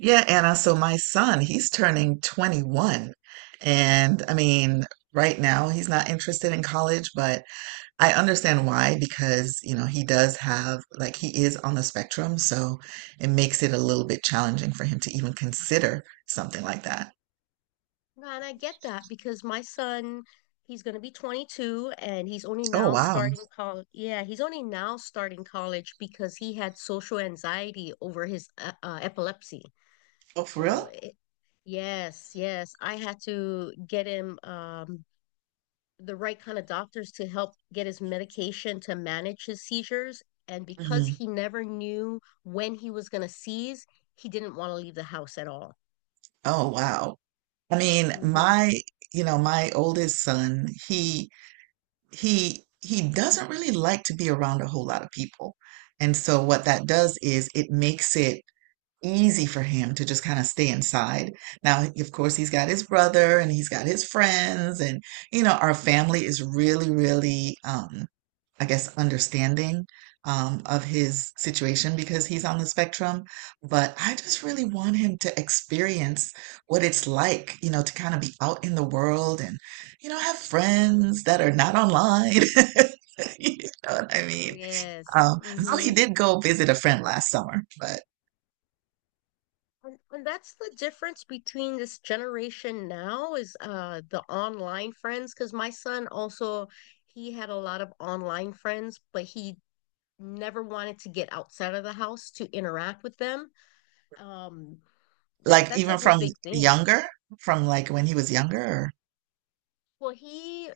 Yeah, Anna. So my son, he's turning 21. And I mean, right now he's not interested in college, but I understand why because, you know, he does have, like, he is on the spectrum. So it makes it a little bit challenging for him to even consider something like that. Nah, and I get that because my son, he's going to be 22 and he's only Oh, now wow. starting college. Yeah, he's only now starting college because he had social anxiety over his epilepsy. Oh, for So, real? Yes, yes, I had to get him the right kind of doctors to help get his medication to manage his seizures. And because Mhm. he never knew when he was going to seize, he didn't want to leave the house at all. Oh, wow. I mean, Hmm. my, you know, my oldest son, he doesn't really like to be around a whole lot of people. And so what that does is it makes it easy for him to just kind of stay inside. Now, of course, he's got his brother and he's got his friends and you know, our family is really, really I guess, understanding of his situation because he's on the spectrum. But I just really want him to experience what it's like, you know, to kind of be out in the world and, you know, have friends that are not online. You know what I mean? Yes. Um, though he Hmm. did go visit a friend last summer, but And that's the difference between this generation now is the online friends because my son also he had a lot of online friends, but he never wanted to get outside of the house to interact with them. Um that like that's a even whole from big thing. younger, from like when he was younger. Well, he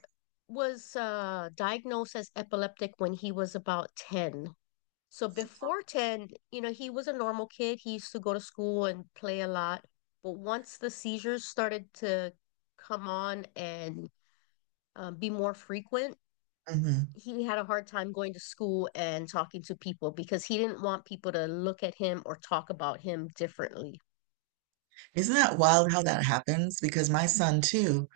was diagnosed as epileptic when he was about 10. So before 10, you know, he was a normal kid. He used to go to school and play a lot. But once the seizures started to come on and be more frequent, Mhm. he had a hard time going to school and talking to people because he didn't want people to look at him or talk about him differently. Isn't that wild how that happens? Because my son too,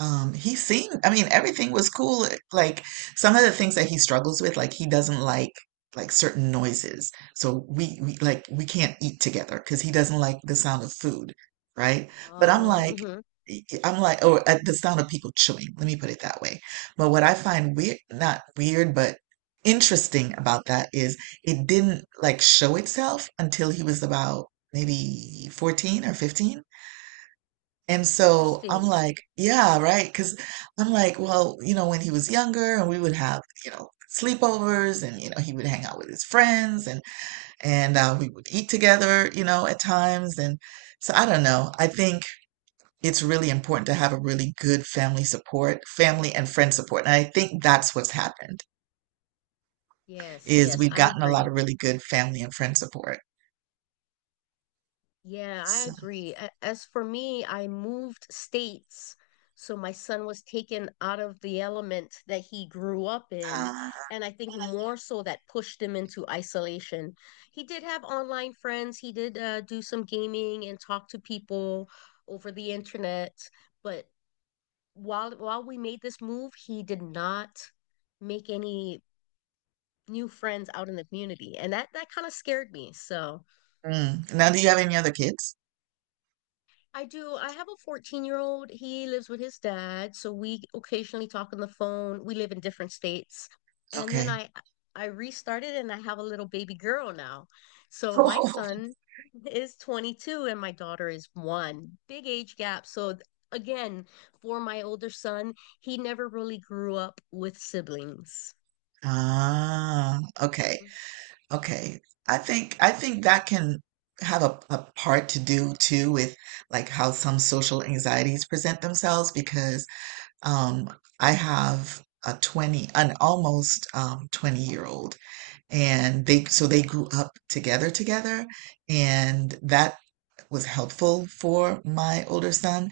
He seemed, I mean, everything was cool. Like some of the things that he struggles with, like he doesn't like certain noises. So we like we can't eat together because he doesn't like the sound of food, right? But Oh, mhm. I'm like, or the sound of people chewing. Let me put it that way. But what I find weird, not weird, but interesting about that is it didn't like show itself until he was about maybe 14 or 15, and so I'm Interesting. like, yeah, right. Because I'm like, well, you know, when he was younger and we would have, you know, sleepovers and, you know, he would hang out with his friends and, and we would eat together, you know, at times. And so I don't know. I think it's really important to have a really good family support, family and friend support. And I think that's what's happened Yes, is yes, we've I gotten a lot agree. of really good family and friend support. Yeah, I So, agree. As for me, I moved states. So my son was taken out of the element that he grew up in. uh, And I think more so that pushed him into isolation. He did have online friends. He did do some gaming and talk to people over the internet. But while we made this move, he did not make any new friends out in the community. And that kind of scared me. So mm. Now, do you have any other kids? I do. I have a 14-year-old. He lives with his dad, so we occasionally talk on the phone. We live in different states. And then Okay. I restarted and I have a little baby girl now. So my son is 22 and my daughter is one. Big age gap. So again, for my older son, he never really grew up with siblings. Ah, okay, okay. I think that can have a part to do too with like how some social anxieties present themselves because um I have a 20 an almost 20-year old, and they so they grew up together, and that was helpful for my older son.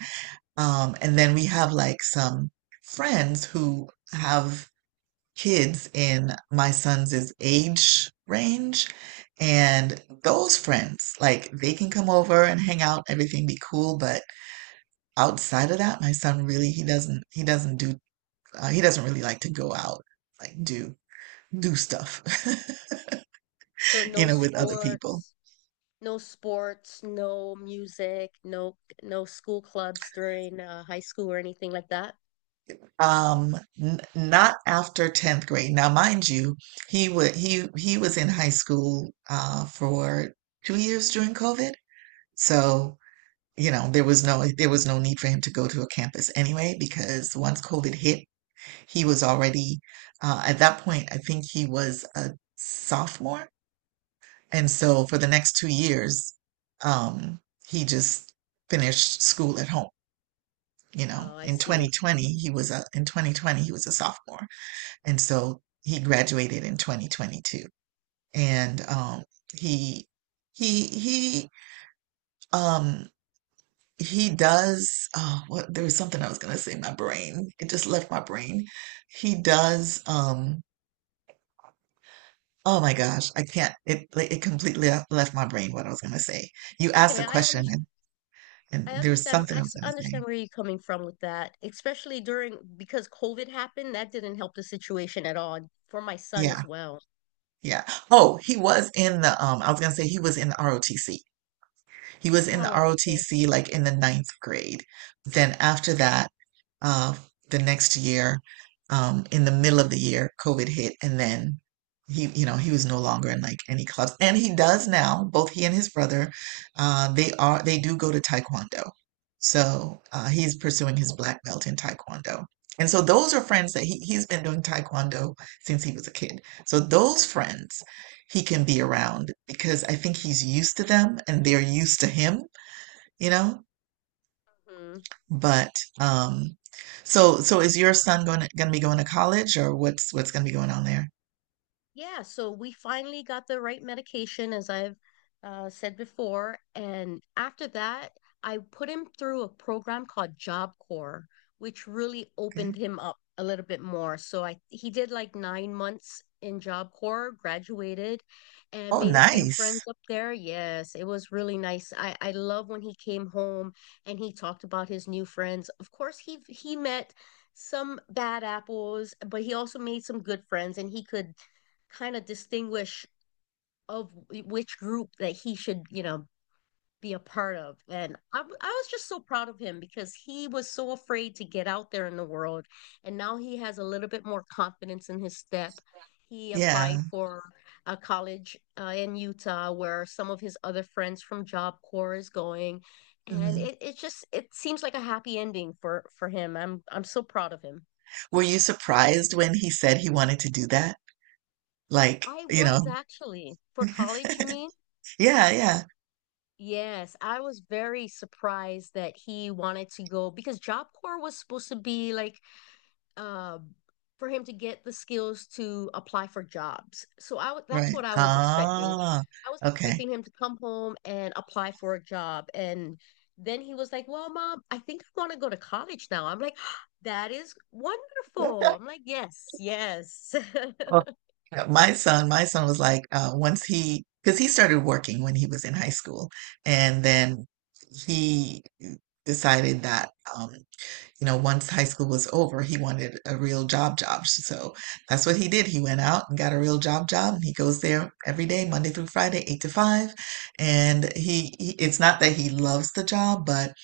And then we have like some friends who have kids in my son's age range. And those friends, like they can come over and hang out, everything be cool. But outside of that, my son really he doesn't do he doesn't really like to go out like do stuff, So you no know, with other people. sports. No sports, no music, no school clubs during high school or anything like that. N not after 10th grade. Now, mind you, he would he was in high school for two years during COVID. So you know, there was no need for him to go to a campus anyway. Because once COVID hit, he was already at that point, I think he was a sophomore. And so for the Mhm. next two years, um, he just finished school at home. You know, Oh, I see. in 2020, Mhm. he was a in 2020 he was a sophomore, and so he graduated in 2022. And he he he um he does oh what there was something I was gonna say my brain. It just left my brain. He does oh my gosh, I can't it like, it completely left my brain what I was gonna say. You It's asked okay. a I question understand. I and there was understand. something I was gonna say. Understand where you're coming from with that, especially during because COVID happened. That didn't help the situation at all, and for my son Yeah, as well. yeah. Oh, he was in the I was gonna say he was in the ROTC. He was in the Oh, okay. ROTC like in the ninth grade. Then after that, uh, the next year, in the middle of the year, COVID hit, and then he was no longer in like any clubs. And he does now. Both he and his brother, they do go to Taekwondo. So he's pursuing his black belt in Taekwondo. And so those are friends that he's been doing Taekwondo since he was a kid. So those friends he can be around because I think he's used to them and they're used to him, you know? Mhm. But um so is your son going to be going to college, or what's going to be going on there? Yeah, so we finally got the right medication, as I've said before. And after that, I put him through a program called Job Corps, which really Okay. opened him up a little bit more. So I he did like 9 months in Job Corps, graduated, and Oh, made a few nice. friends up there. Yes, it was really nice. I love when he came home and he talked about his new friends. Of course, he met some bad apples, but he also made some good friends, and he could kind of distinguish of which group that he should, you know, be a part of. And I was just so proud of him because he was so afraid to get out there in the world. And now he has a little bit more confidence in his step. He Yeah. applied for a college in Utah where some of his other friends from Job Corps is going. And Hmm. It just it seems like a happy ending for him. I'm so proud of him. Were you surprised when he said he wanted to do that? Like, I you was know. actually for college, you mean? Yeah, yeah. Yes, I was very surprised that he wanted to go because Job Corps was supposed to be like um for him to get the skills to apply for jobs. So that's Right. what I was expecting. Ah, I was okay. expecting him to come home and apply for a job and then he was like, "Well, mom, I think I want to go to college now." I'm like, "That is wonderful." I'm like, "Yes, yes." Well, my son was like, once he, because he started working when he was in high school, and then he decided that, um, you know, once high school was over, he wanted a real job job. So that's what he did. He went out and got a real job job, and he goes there every day, Monday through Friday, 8 to 5. And it's not that he loves the job, but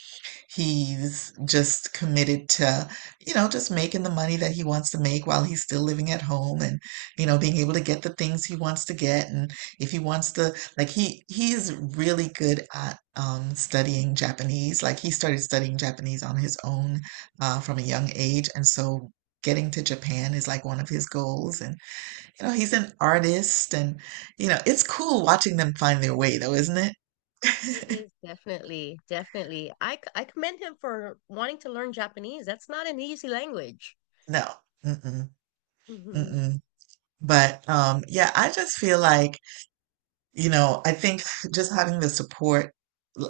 he's just committed to, you know, just making the money that he wants to make while he's still living at home and, you know, being able to get the things he wants to get. And if he wants to, like he's really good at studying Japanese. Like he started studying Japanese on his own from a young age. And so getting to Japan is like one of his goals. And, you know, he's an artist and, you know, it's cool watching them find their way though, isn't It it? is definitely, definitely. I commend him for wanting to learn Japanese. That's not an easy language. No. Mm-mm. Mhm. Mm-mm. But yeah, I just feel like, you know, I think just having the support,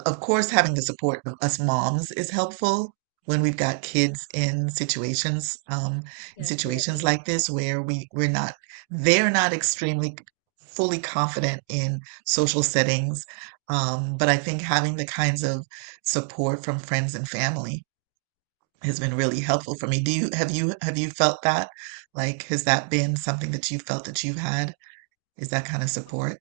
of course, having the support of us moms is helpful when we've got kids in situations Definitely. like this where we we're not, they're not extremely fully confident in social settings. But I think having the kinds of support from friends and family has been really helpful for me. Do you have you have you felt that? Like, has that been something that you felt that you've had? Is that kind of support?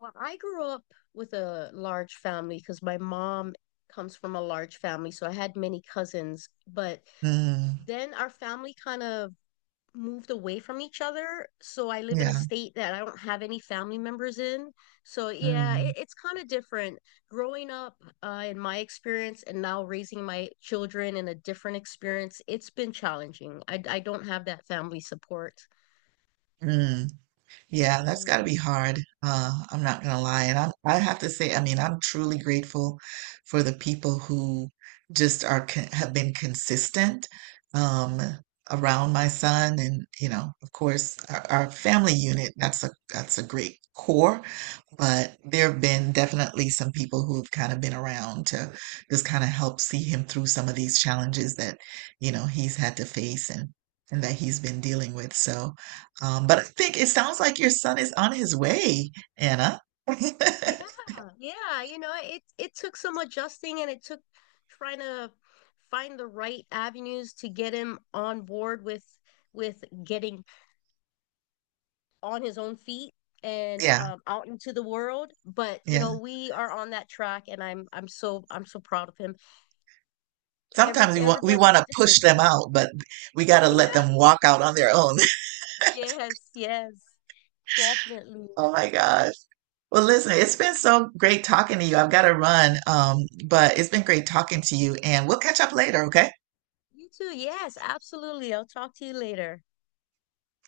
Well, I grew up with a large family because my mom comes from a large family, so I had many cousins. But Mm, then our family kind of moved away from each other. So I live in a yeah. state that I don't have any family members in. So yeah, Mm, it's kind of different. Growing up in my experience and now raising my children in a different experience, it's been challenging. I don't have that family support. mm. Yeah, that's got to Mm. be hard. I'm not gonna lie. And I have to say, I mean, I'm truly grateful for the people who just are con have been consistent um, around my son, and you know, of course, our family unit. That's a great core. But there have been definitely some people who have kind of been around to just kind of help see him through some of these challenges that, you know, he's had to face and that he's been dealing with. So, but I think it sounds like your son is on his way, Anna. Yeah, yeah, you know, it took some adjusting and it took trying to find the right avenues to get him on board with getting on his own feet and Yeah, out into the world, but you yeah. know, we are on that track, and I'm so proud of him. Sometimes we Everybody want is to different. push them out, but we got to let Yeah, them walk out on their own. yes, yes, definitely. Oh my gosh. Well, listen, it's been so great talking to you. I've got to run, but it's been great talking to you, and we'll catch up later, okay? You too. Yes, absolutely. I'll talk to you later.